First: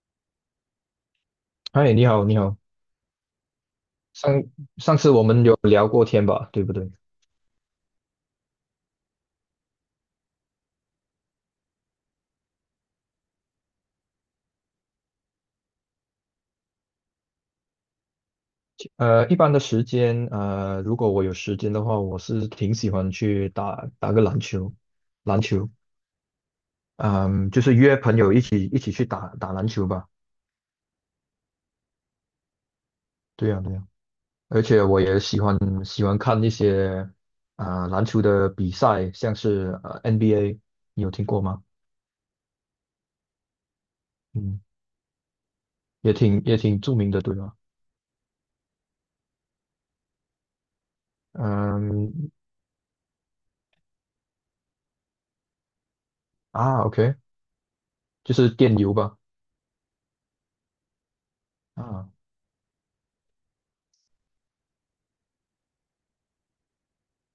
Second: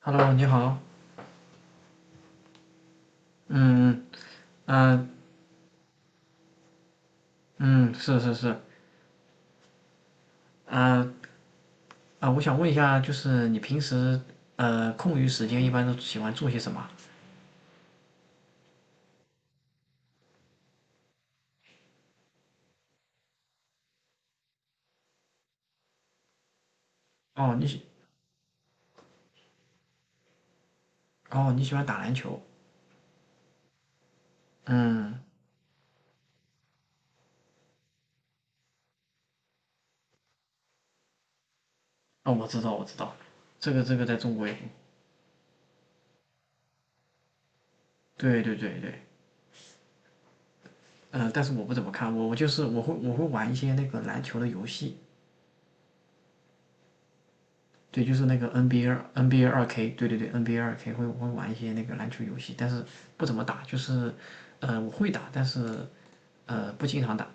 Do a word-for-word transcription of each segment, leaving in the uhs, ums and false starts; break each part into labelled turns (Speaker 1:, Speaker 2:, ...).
Speaker 1: Hello，你好。
Speaker 2: 嗨，你好，你好。
Speaker 1: 嗯
Speaker 2: 上上
Speaker 1: 嗯
Speaker 2: 次我们有聊过天吧，对不对？
Speaker 1: 嗯，是是是。啊啊，我想问一下，就是你平时呃空余时间一般都喜欢做些什么？
Speaker 2: 呃，一般的时间，呃，如果我有时间的话，我是挺喜欢去打打个篮球，篮球，嗯，
Speaker 1: 哦，
Speaker 2: 就
Speaker 1: 你
Speaker 2: 是
Speaker 1: 喜
Speaker 2: 约朋友一起一起去打打篮球吧。
Speaker 1: 哦你喜欢打篮球。
Speaker 2: 对呀，对呀。而且我也
Speaker 1: 嗯，
Speaker 2: 喜欢喜欢看一些啊、篮球的比赛，像是呃 N B A，你有听过吗？
Speaker 1: 哦，我知道我知道，这个这个在中国也很。
Speaker 2: 嗯，也挺也挺著名的，对吗？
Speaker 1: 对对对对。嗯、但是我不怎么看，我
Speaker 2: 嗯
Speaker 1: 我就是我会我会玩一些那个篮球的游戏。
Speaker 2: 啊，OK，
Speaker 1: 对，就是
Speaker 2: 就
Speaker 1: 那个
Speaker 2: 是电游
Speaker 1: N B A
Speaker 2: 吧。
Speaker 1: N B A 二 K，对对对，N B A 二 K 会会玩一些那个
Speaker 2: 啊，
Speaker 1: 篮球游戏，但是不怎么打，就是呃我会打，但是呃不经常打，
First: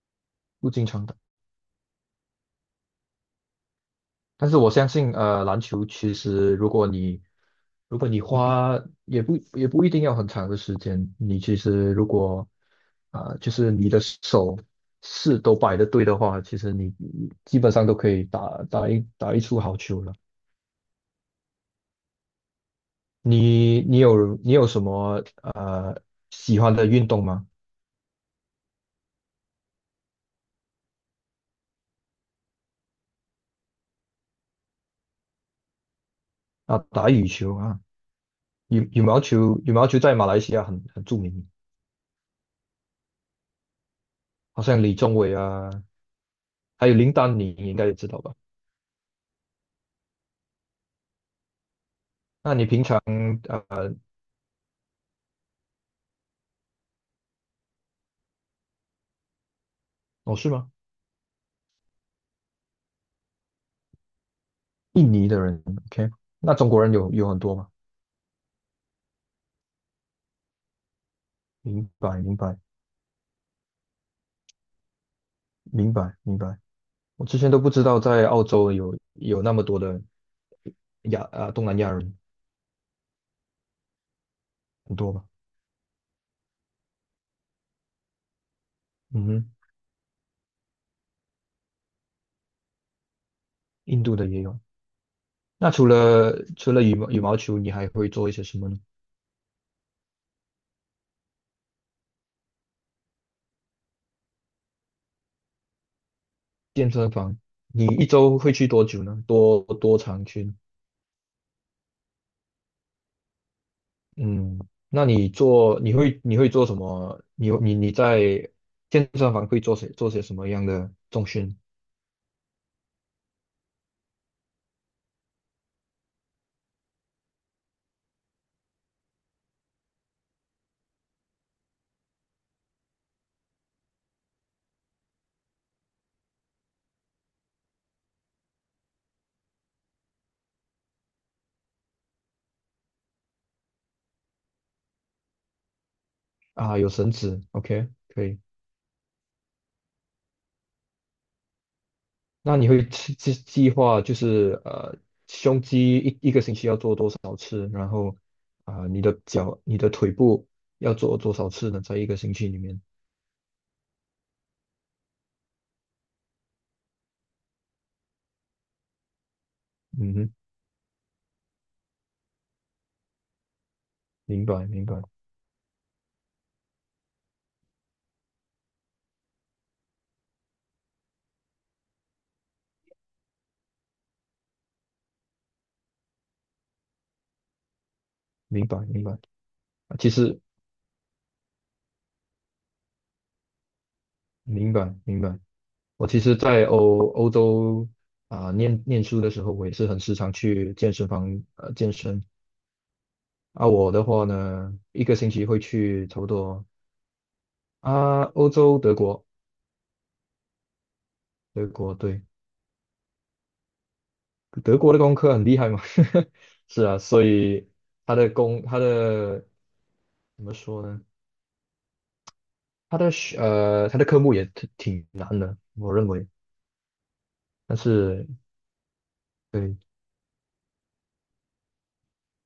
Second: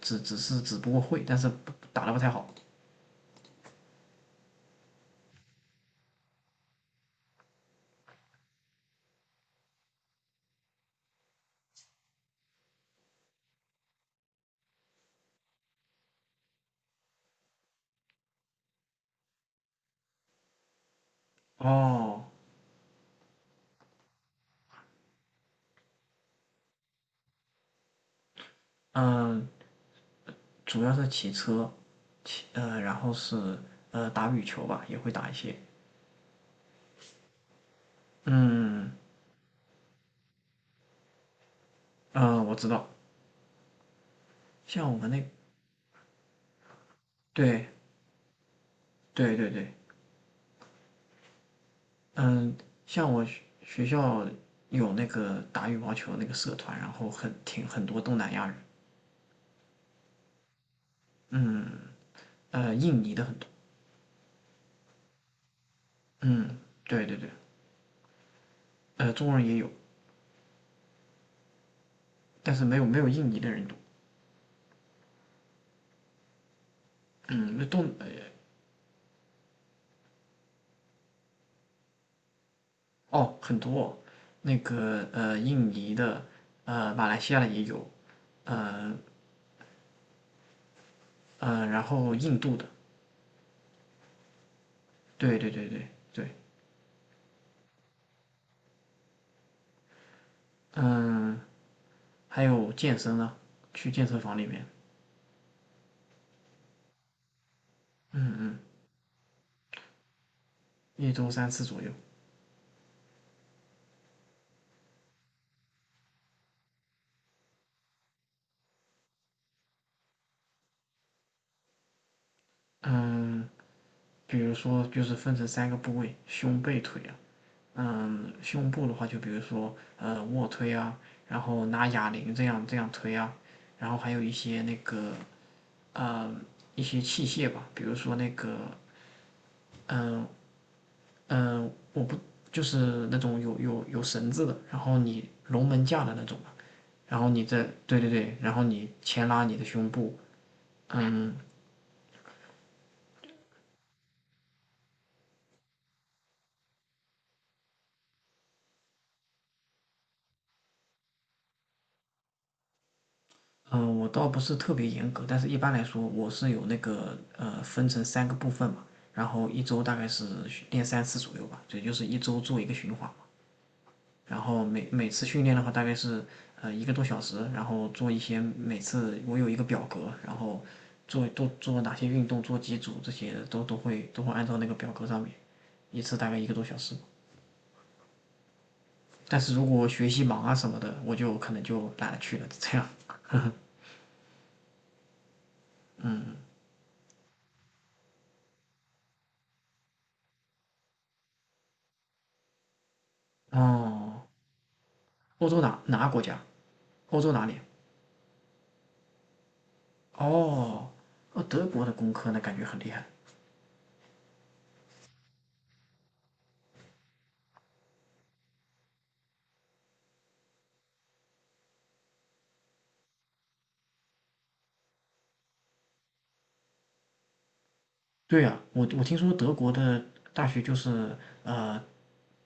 Speaker 1: 只只是
Speaker 2: 不
Speaker 1: 只
Speaker 2: 经
Speaker 1: 不过
Speaker 2: 常打。
Speaker 1: 会，但是打的不太好。
Speaker 2: 但是我相信，呃，篮球其实如果你如果你花也不也不一定要很长的时间，你其实如果啊、呃就是你的手势都摆的对的话，其实你你基本上都可以打打一打一出好球了。
Speaker 1: 哦。
Speaker 2: 你你有你有什么呃喜欢的运动吗？
Speaker 1: 嗯，主要是骑车，骑呃然后是呃打羽球吧，也会打一些。
Speaker 2: 啊，打羽球啊。羽
Speaker 1: 嗯
Speaker 2: 羽毛球羽毛球在马来西亚很很著名，
Speaker 1: 嗯，呃我知道，
Speaker 2: 好像
Speaker 1: 像
Speaker 2: 李
Speaker 1: 我们
Speaker 2: 宗
Speaker 1: 那。
Speaker 2: 伟啊，还有林丹，你，
Speaker 1: 对
Speaker 2: 你应该也知道吧？
Speaker 1: 对对对。
Speaker 2: 那
Speaker 1: 嗯，
Speaker 2: 你平常？
Speaker 1: 像我学学
Speaker 2: 呃？
Speaker 1: 校有那个打羽毛球那个社团，然后很挺很多东南亚人，
Speaker 2: 哦，是吗？
Speaker 1: 嗯，呃，印尼的很多，
Speaker 2: 印尼的人，OK，那
Speaker 1: 嗯，
Speaker 2: 中国人
Speaker 1: 对
Speaker 2: 有
Speaker 1: 对对，
Speaker 2: 有很多吗？
Speaker 1: 呃，中国人也有，
Speaker 2: 明白，明
Speaker 1: 但
Speaker 2: 白，
Speaker 1: 是没有没有印尼的人多，
Speaker 2: 明白，明白。我之前
Speaker 1: 嗯，
Speaker 2: 都
Speaker 1: 那
Speaker 2: 不知
Speaker 1: 东
Speaker 2: 道
Speaker 1: 呃
Speaker 2: 在澳洲有有那么多的亚啊东南亚人。
Speaker 1: 哦很多，那
Speaker 2: 很
Speaker 1: 个
Speaker 2: 多吧？
Speaker 1: 呃印尼的，呃马来西亚的也有，呃
Speaker 2: 嗯哼。
Speaker 1: 呃，然后印度的，
Speaker 2: 印度的也有。
Speaker 1: 对对对
Speaker 2: 那
Speaker 1: 对
Speaker 2: 除
Speaker 1: 对，
Speaker 2: 了除了羽毛羽毛球，你还会做一些什么呢？
Speaker 1: 嗯，还有健身呢，去健身房里面，
Speaker 2: 健身房，你一
Speaker 1: 嗯
Speaker 2: 周会
Speaker 1: 嗯，
Speaker 2: 去多久呢？多多长去呢？
Speaker 1: 一周三次左右。
Speaker 2: 嗯，那你做你会你会做什么？你你你在健身房会做些做些什么样的重训？
Speaker 1: 嗯，比如说就是分成三个部位，胸、背、腿啊。嗯，胸部的话，就比如说呃卧推啊，然后拿哑铃这样这样推啊，然后还有一些那个呃一些器械吧，比如说那个嗯嗯、我不就是那种有有有绳子的，然后你龙门架的那种嘛，
Speaker 2: 啊？有绳
Speaker 1: 然后
Speaker 2: 子
Speaker 1: 你再。
Speaker 2: ，OK，
Speaker 1: 对对
Speaker 2: 可
Speaker 1: 对。
Speaker 2: 以。
Speaker 1: 然后你牵拉你的胸部。嗯，
Speaker 2: 那你会计计计划就是，呃，胸肌一一个星期要做多少次，然后啊、你的脚、你的腿部要做多少次呢？在一个星期里面。
Speaker 1: 嗯、呃我倒不是特别严格，但是一般来说，我是有那个呃分成三个部分嘛，然后一周大概
Speaker 2: 嗯
Speaker 1: 是
Speaker 2: 哼，
Speaker 1: 训练三次左右吧，也就是一周做一个循环，然
Speaker 2: 明
Speaker 1: 后
Speaker 2: 白，明
Speaker 1: 每
Speaker 2: 白，
Speaker 1: 每次训练的话大概是呃一个多小时，然后做一些每次我有一个表格，然后做都做哪些运动，做几组，这些都都会都会按照那个表格上面，一次大概一个多小时。
Speaker 2: 明白，明白。
Speaker 1: 但是如果我
Speaker 2: 啊，其
Speaker 1: 学习
Speaker 2: 实
Speaker 1: 忙啊什么的，我就可能就懒得去了，这样。
Speaker 2: 明白，明白。我其实，在欧欧洲啊、念念书的时候，我也是很时常去健身房呃健身。啊，我的话
Speaker 1: 哦，
Speaker 2: 呢，一个星期
Speaker 1: 欧
Speaker 2: 会
Speaker 1: 洲哪哪
Speaker 2: 去
Speaker 1: 个国
Speaker 2: 差不
Speaker 1: 家？
Speaker 2: 多。
Speaker 1: 欧洲哪里？
Speaker 2: 啊，欧洲德国。
Speaker 1: 哦，呃，德
Speaker 2: 德
Speaker 1: 国的
Speaker 2: 国
Speaker 1: 工
Speaker 2: 对。
Speaker 1: 科呢，感觉很厉害。
Speaker 2: 德国的工科很厉害嘛。是啊，所以他的工他的怎么说呢？他的学呃他的科目也挺挺难的，我认为。但是
Speaker 1: 对呀，我我听说德国
Speaker 2: 对
Speaker 1: 的大学就是呃，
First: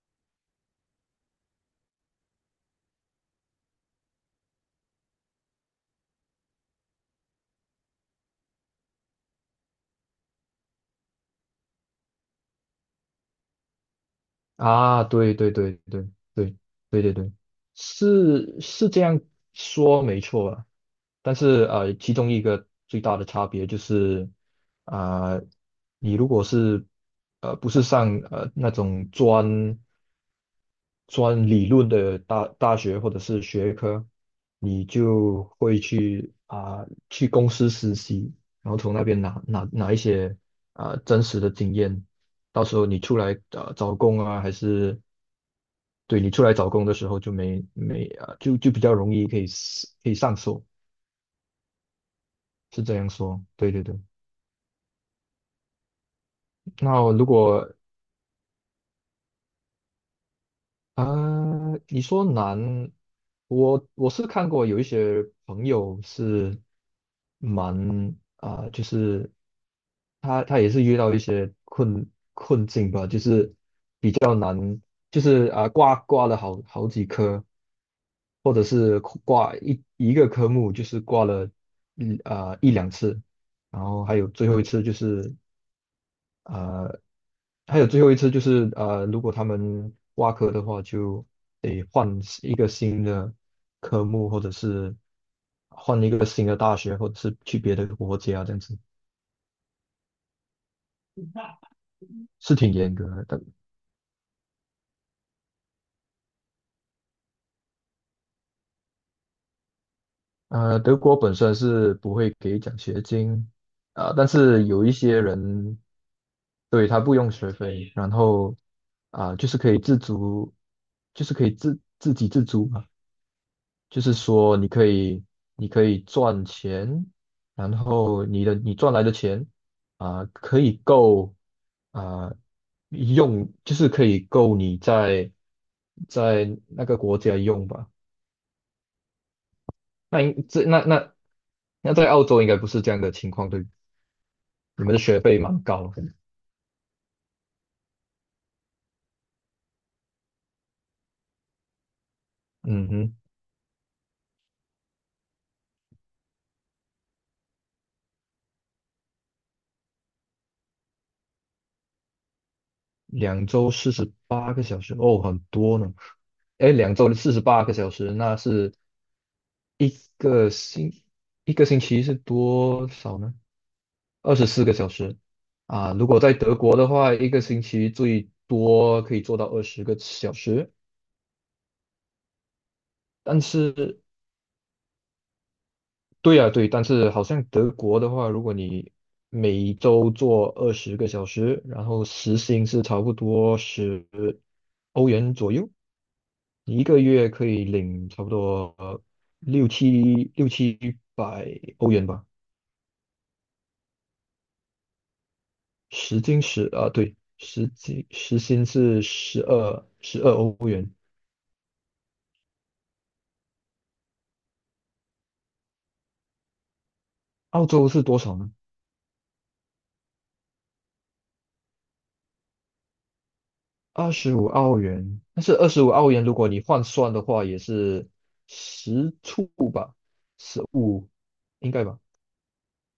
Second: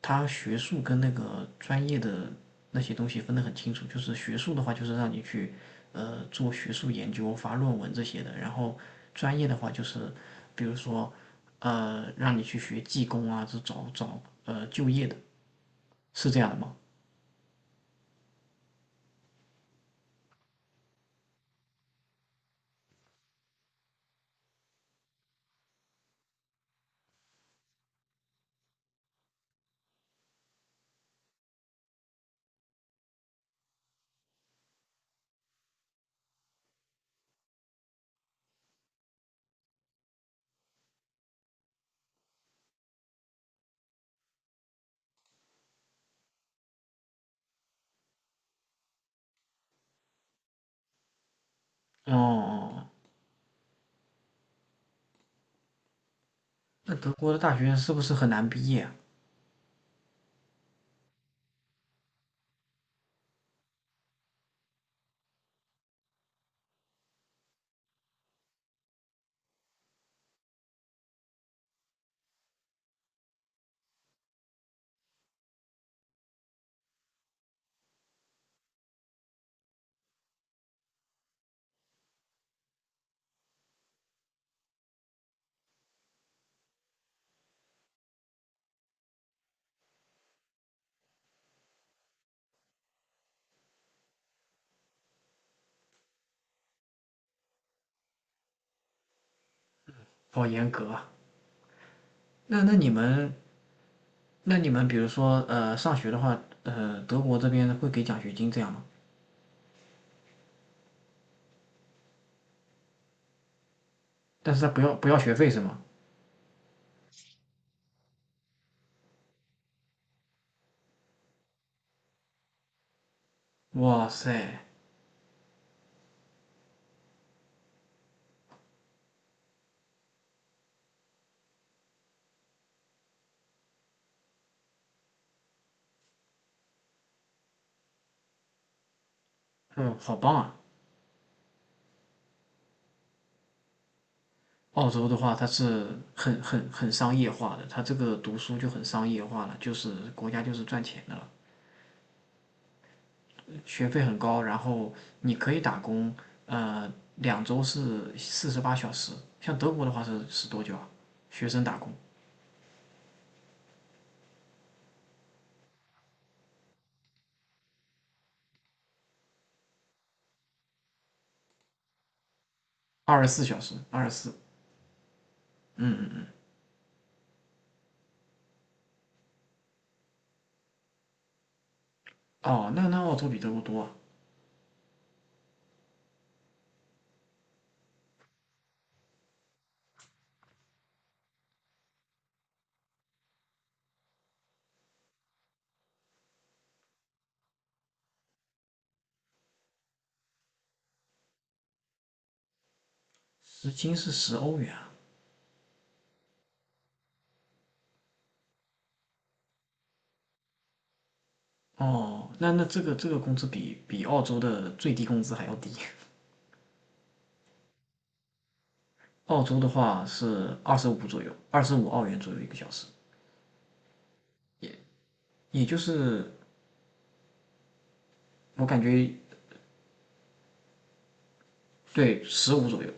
Speaker 1: 它学术跟那个专业的那些东西分得很清楚，就是学术的话就是让你去呃做学术研究、发论文这些的，然后专业的话就是比如说呃让你去学技工啊，这找找呃就
Speaker 2: 啊，
Speaker 1: 业的，
Speaker 2: 对对对对
Speaker 1: 是这样
Speaker 2: 对
Speaker 1: 的吗？
Speaker 2: 对对对，是是这样说没错啊。但是呃，其中一个最大的差别就是啊、你如果是呃不是上呃那种专专理论的大大学或者是学科，你就会去啊、去公司实习，然后从那边拿拿拿一些啊、真实的经验，到时候你出来呃找工啊，还是对，你出来找工的时候就没没啊、就就比较容易可以 s- 可以上手，
Speaker 1: 哦，哦
Speaker 2: 是这样
Speaker 1: 哦。
Speaker 2: 说，对对对。
Speaker 1: 那
Speaker 2: 那
Speaker 1: 德
Speaker 2: 如
Speaker 1: 国的大
Speaker 2: 果
Speaker 1: 学是不是很难毕业啊？
Speaker 2: 啊，你说难，我我是看过有一些朋友是蛮啊、就是他他也是遇到一些困困境吧，就是比较难，就是啊、挂挂了好好几科，或者是挂一一个科目就是挂了一啊、一两次。然后还有最后一次就是呃，还有最后一次就是呃，如果他们挖科的话，就得换一个新的科目，或者是换一个新的大学，或者是去别的国家，这样子。
Speaker 1: 好严格啊！
Speaker 2: 是
Speaker 1: 那那
Speaker 2: 挺
Speaker 1: 你
Speaker 2: 严格的。
Speaker 1: 们
Speaker 2: 但
Speaker 1: 那你们比如说呃上学的话，呃德国这边会给奖学金这样吗？
Speaker 2: 呃，德国本身是不会给奖学金，呃，但
Speaker 1: 但是
Speaker 2: 是
Speaker 1: 他不
Speaker 2: 有一
Speaker 1: 要不要
Speaker 2: 些
Speaker 1: 学费是吗？
Speaker 2: 人。对，他不用学费，然后啊、就是可以自足，就是可以自自给自足嘛。就
Speaker 1: 哇
Speaker 2: 是说
Speaker 1: 塞，
Speaker 2: 你可以你可以赚钱，然后你的你赚来的钱啊、可以够啊、用，就是可以够你在在那个国家用吧。
Speaker 1: 嗯，好
Speaker 2: 那
Speaker 1: 棒
Speaker 2: 应
Speaker 1: 啊！
Speaker 2: 这那那那在澳洲应该不是这样的情况，对不对？你
Speaker 1: 澳
Speaker 2: 们的
Speaker 1: 洲的
Speaker 2: 学
Speaker 1: 话，
Speaker 2: 费
Speaker 1: 它
Speaker 2: 蛮高
Speaker 1: 是
Speaker 2: 的。
Speaker 1: 很很很商业化的，它这个读书就很商业化了，就是国家就是赚钱的了，
Speaker 2: 嗯哼。
Speaker 1: 学费很高，然后你可以打工，呃，两周是四十八小时，像德国的话是是多久啊？学生打工
Speaker 2: 两周四十八个小时，哦，很多呢。哎，两周四十八个小时，那是一个星一个星期是多少
Speaker 1: 二十
Speaker 2: 呢？
Speaker 1: 四小时，二十
Speaker 2: 二
Speaker 1: 四，
Speaker 2: 十四个小时
Speaker 1: 嗯
Speaker 2: 啊。如
Speaker 1: 嗯
Speaker 2: 果
Speaker 1: 嗯，
Speaker 2: 在德国的话，一个星期最多可以做到二十个小时。
Speaker 1: 哦，那那澳洲比
Speaker 2: 但
Speaker 1: 德国多啊，
Speaker 2: 是对呀，对，但是好像德国的话，如果你每周做二十个小时，然后时薪是差不多十欧元左右。你一个月可以领差不多呃六七六七百欧元吧。
Speaker 1: 时薪是十欧元啊，
Speaker 2: 时薪十啊，对，时薪时薪是十二十二欧元。
Speaker 1: 哦，那那这个这个工资比比澳洲的最低工资还要低。
Speaker 2: 澳洲是多少呢？
Speaker 1: 澳洲的话是二十五左右，二十五澳元左右一个小时，
Speaker 2: 二十五澳元。但是
Speaker 1: 也
Speaker 2: 二
Speaker 1: 就
Speaker 2: 十五澳元，
Speaker 1: 是
Speaker 2: 如果你换算的话，也是
Speaker 1: 我感觉，
Speaker 2: 十处吧，十五应该吧。
Speaker 1: 对，十五左右，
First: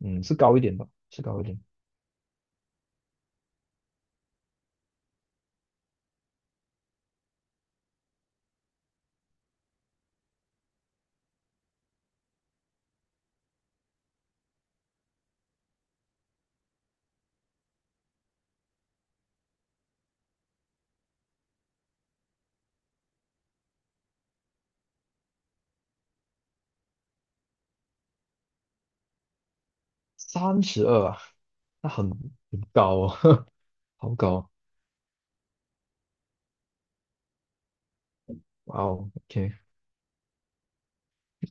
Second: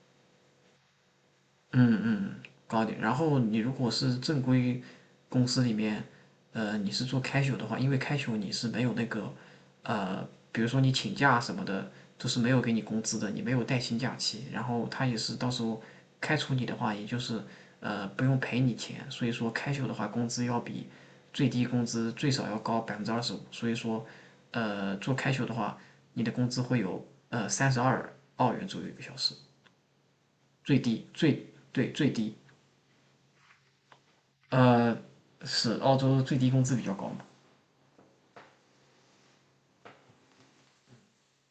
Speaker 2: 嗯，是高一点吧，是高一点。
Speaker 1: 嗯嗯，高点。然后你如果是正规公司里面，呃，你是做开 a 的话，因为开 a 你是没有那个，呃，比如说你请假什么的，都是没有给你工资的，你没有带薪假期。然后他也是到时候开除你的话，也就是呃不用赔你钱。所以说开 a 的话，工资要比最低工资最少要高百分之二十五。所以说，呃，做开 a 的话，你的工资会有呃三十二澳元左右一个小时，
Speaker 2: 三
Speaker 1: 最
Speaker 2: 十
Speaker 1: 低
Speaker 2: 二啊。
Speaker 1: 最
Speaker 2: 那
Speaker 1: 对，最
Speaker 2: 很
Speaker 1: 低。
Speaker 2: 很高哦。好高哦。
Speaker 1: 呃，是澳洲最低工资比较高嘛？
Speaker 2: 哇哦，OK。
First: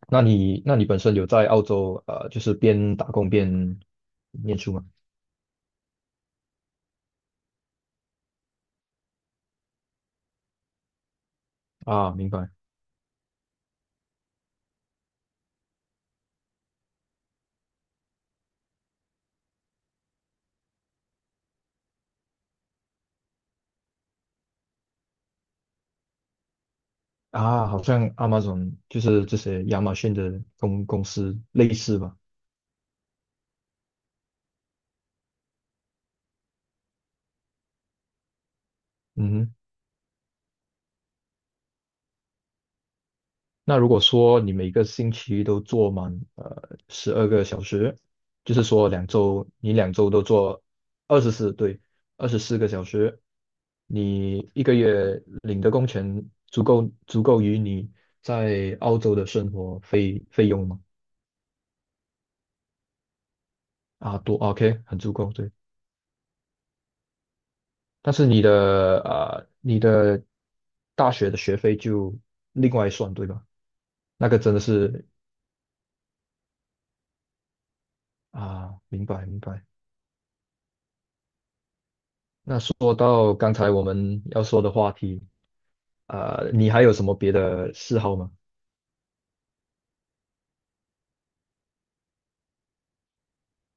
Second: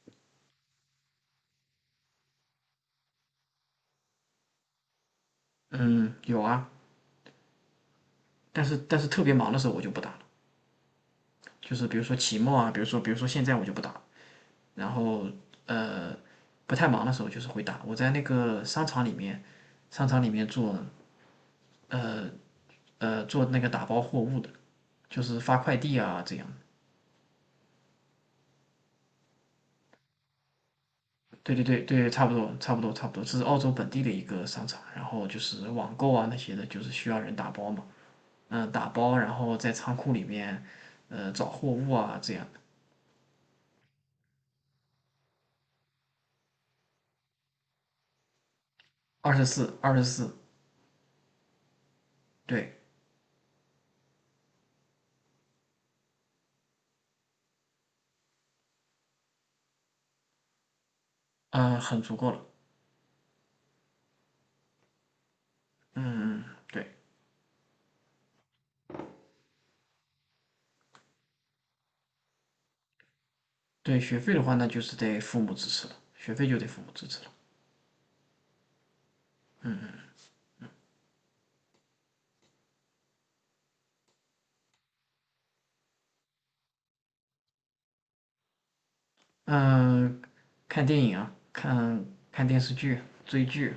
Speaker 2: 那你那你本身有在澳洲，呃，就是边打工边念书吗？
Speaker 1: 嗯，有啊，但是但是特别忙的时候我就不打了，就是比如
Speaker 2: 啊，
Speaker 1: 说
Speaker 2: 明
Speaker 1: 期
Speaker 2: 白。
Speaker 1: 末啊，比如说比如说现在我就不打，然后呃，不太忙的时候就是会打。我在那个商场里面，商场里面做呃呃做那个打包货物的，就是发快递啊这样。
Speaker 2: 啊，好像 Amazon 就是这些亚马逊的公公司
Speaker 1: 对对
Speaker 2: 类
Speaker 1: 对
Speaker 2: 似
Speaker 1: 对，
Speaker 2: 吧。
Speaker 1: 差不多差不多差不多，这是澳洲本地的一个商场，然后就是网购啊那些的，就是需要人打包嘛，嗯，打包然
Speaker 2: 嗯。
Speaker 1: 后在仓库里面，呃，找货物啊这样，
Speaker 2: 那如果说你每个星期都做满呃十二个小时，就是说两
Speaker 1: 二十
Speaker 2: 周你
Speaker 1: 四
Speaker 2: 两
Speaker 1: 二十
Speaker 2: 周都
Speaker 1: 四，
Speaker 2: 做二十四，对，二十四个
Speaker 1: 对，
Speaker 2: 小时，你一个月领的工钱足够足够于你在澳洲的生活费费用吗？
Speaker 1: 嗯，很足够了，
Speaker 2: 啊，多 OK，很足够，对。
Speaker 1: 嗯嗯，对
Speaker 2: 但是你的呃你的大学的学费就另外算，对吧？
Speaker 1: 对，学
Speaker 2: 那
Speaker 1: 费
Speaker 2: 个
Speaker 1: 的
Speaker 2: 真
Speaker 1: 话
Speaker 2: 的
Speaker 1: 那就是
Speaker 2: 是。
Speaker 1: 得父母支持了，学费就得父母支持了。
Speaker 2: 啊，明白明白。那说到刚才我们要说的话题，啊、你还有什么别的嗜好吗？
Speaker 1: 嗯，看电影啊，看看电视剧，追剧，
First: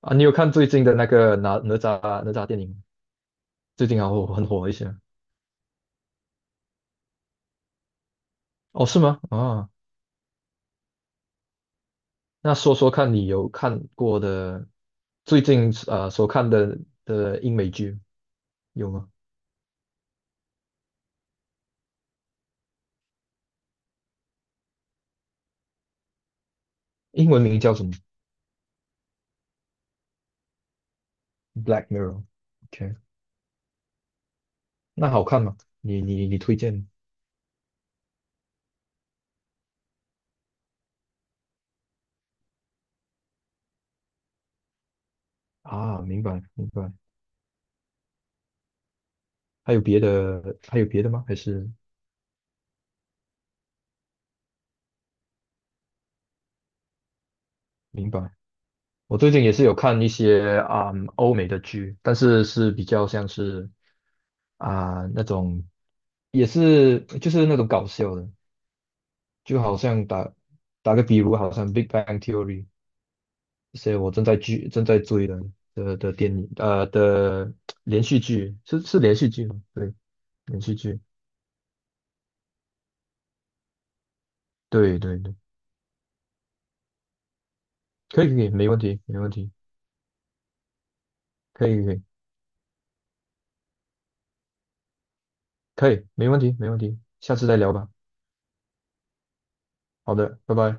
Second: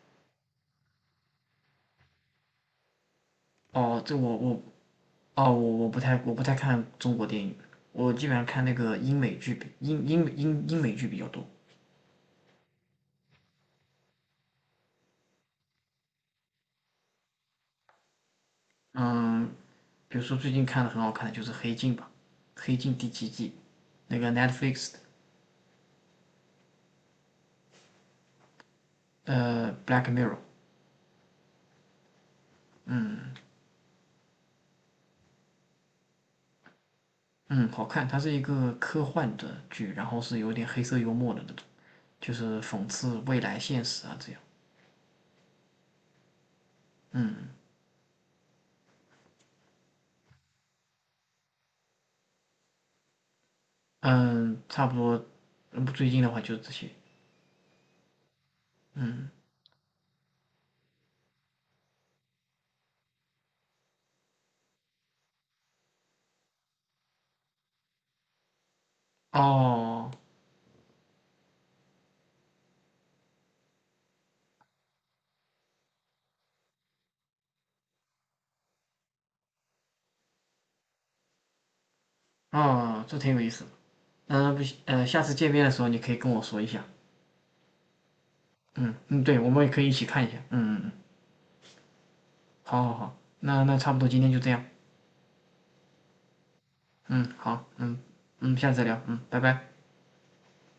Speaker 2: 啊，你有看最近的那个哪哪吒哪吒电影吗？最近
Speaker 1: 哦，
Speaker 2: 好
Speaker 1: 这
Speaker 2: 火，
Speaker 1: 我
Speaker 2: 很
Speaker 1: 我，
Speaker 2: 火一些。
Speaker 1: 哦，我我不太我不太看中国电影，我基本上看那
Speaker 2: 哦，
Speaker 1: 个
Speaker 2: 是
Speaker 1: 英
Speaker 2: 吗？
Speaker 1: 美剧比
Speaker 2: 啊，
Speaker 1: 英英英英美剧比较多。
Speaker 2: 那说说看你有看过的最近呃所看的的英美剧有吗？
Speaker 1: 嗯，比如说最近看的很好看的就是《黑镜》吧，《黑镜》第七季，那个 Netflix
Speaker 2: 英文名叫什么
Speaker 1: 的呃《Black Mirror》。
Speaker 2: ？Black Mirror。OK，
Speaker 1: 嗯
Speaker 2: 那好看吗？你你你推荐
Speaker 1: 嗯，好看，它是一个科幻的剧，然后是有点黑色幽默的那种，就是讽刺未来现实啊这样。
Speaker 2: 啊？明白明白。
Speaker 1: 嗯
Speaker 2: 还有别的还有别的吗？还是
Speaker 1: 嗯，差不多，嗯最近的话就是这些。
Speaker 2: 明白？我最
Speaker 1: 嗯。
Speaker 2: 近也是有看一些啊、嗯欧美的剧，但是是比较像是啊、那种，也是就是那种搞笑的，就好像
Speaker 1: 哦。
Speaker 2: 打打个比如，好像《Big Bang Theory》这些我正在剧正在追的的的电影呃的连续剧。是是连续剧吗？对，连续剧，
Speaker 1: 哦，这挺有意思的。嗯、不行，
Speaker 2: 对
Speaker 1: 呃，
Speaker 2: 对
Speaker 1: 下次
Speaker 2: 对，
Speaker 1: 见面的时候你可以跟我说一下。
Speaker 2: 可以可以，没问
Speaker 1: 嗯
Speaker 2: 题没
Speaker 1: 嗯，
Speaker 2: 问
Speaker 1: 对，我
Speaker 2: 题。
Speaker 1: 们也可以一起看一下。嗯嗯嗯，
Speaker 2: 可以可以
Speaker 1: 好好好，那那差不多今天就这样。
Speaker 2: 可以，没问题没问题。
Speaker 1: 嗯，
Speaker 2: 下次再
Speaker 1: 好，
Speaker 2: 聊吧。
Speaker 1: 嗯嗯，下次再聊。嗯，拜拜。
Speaker 2: 好的，拜拜。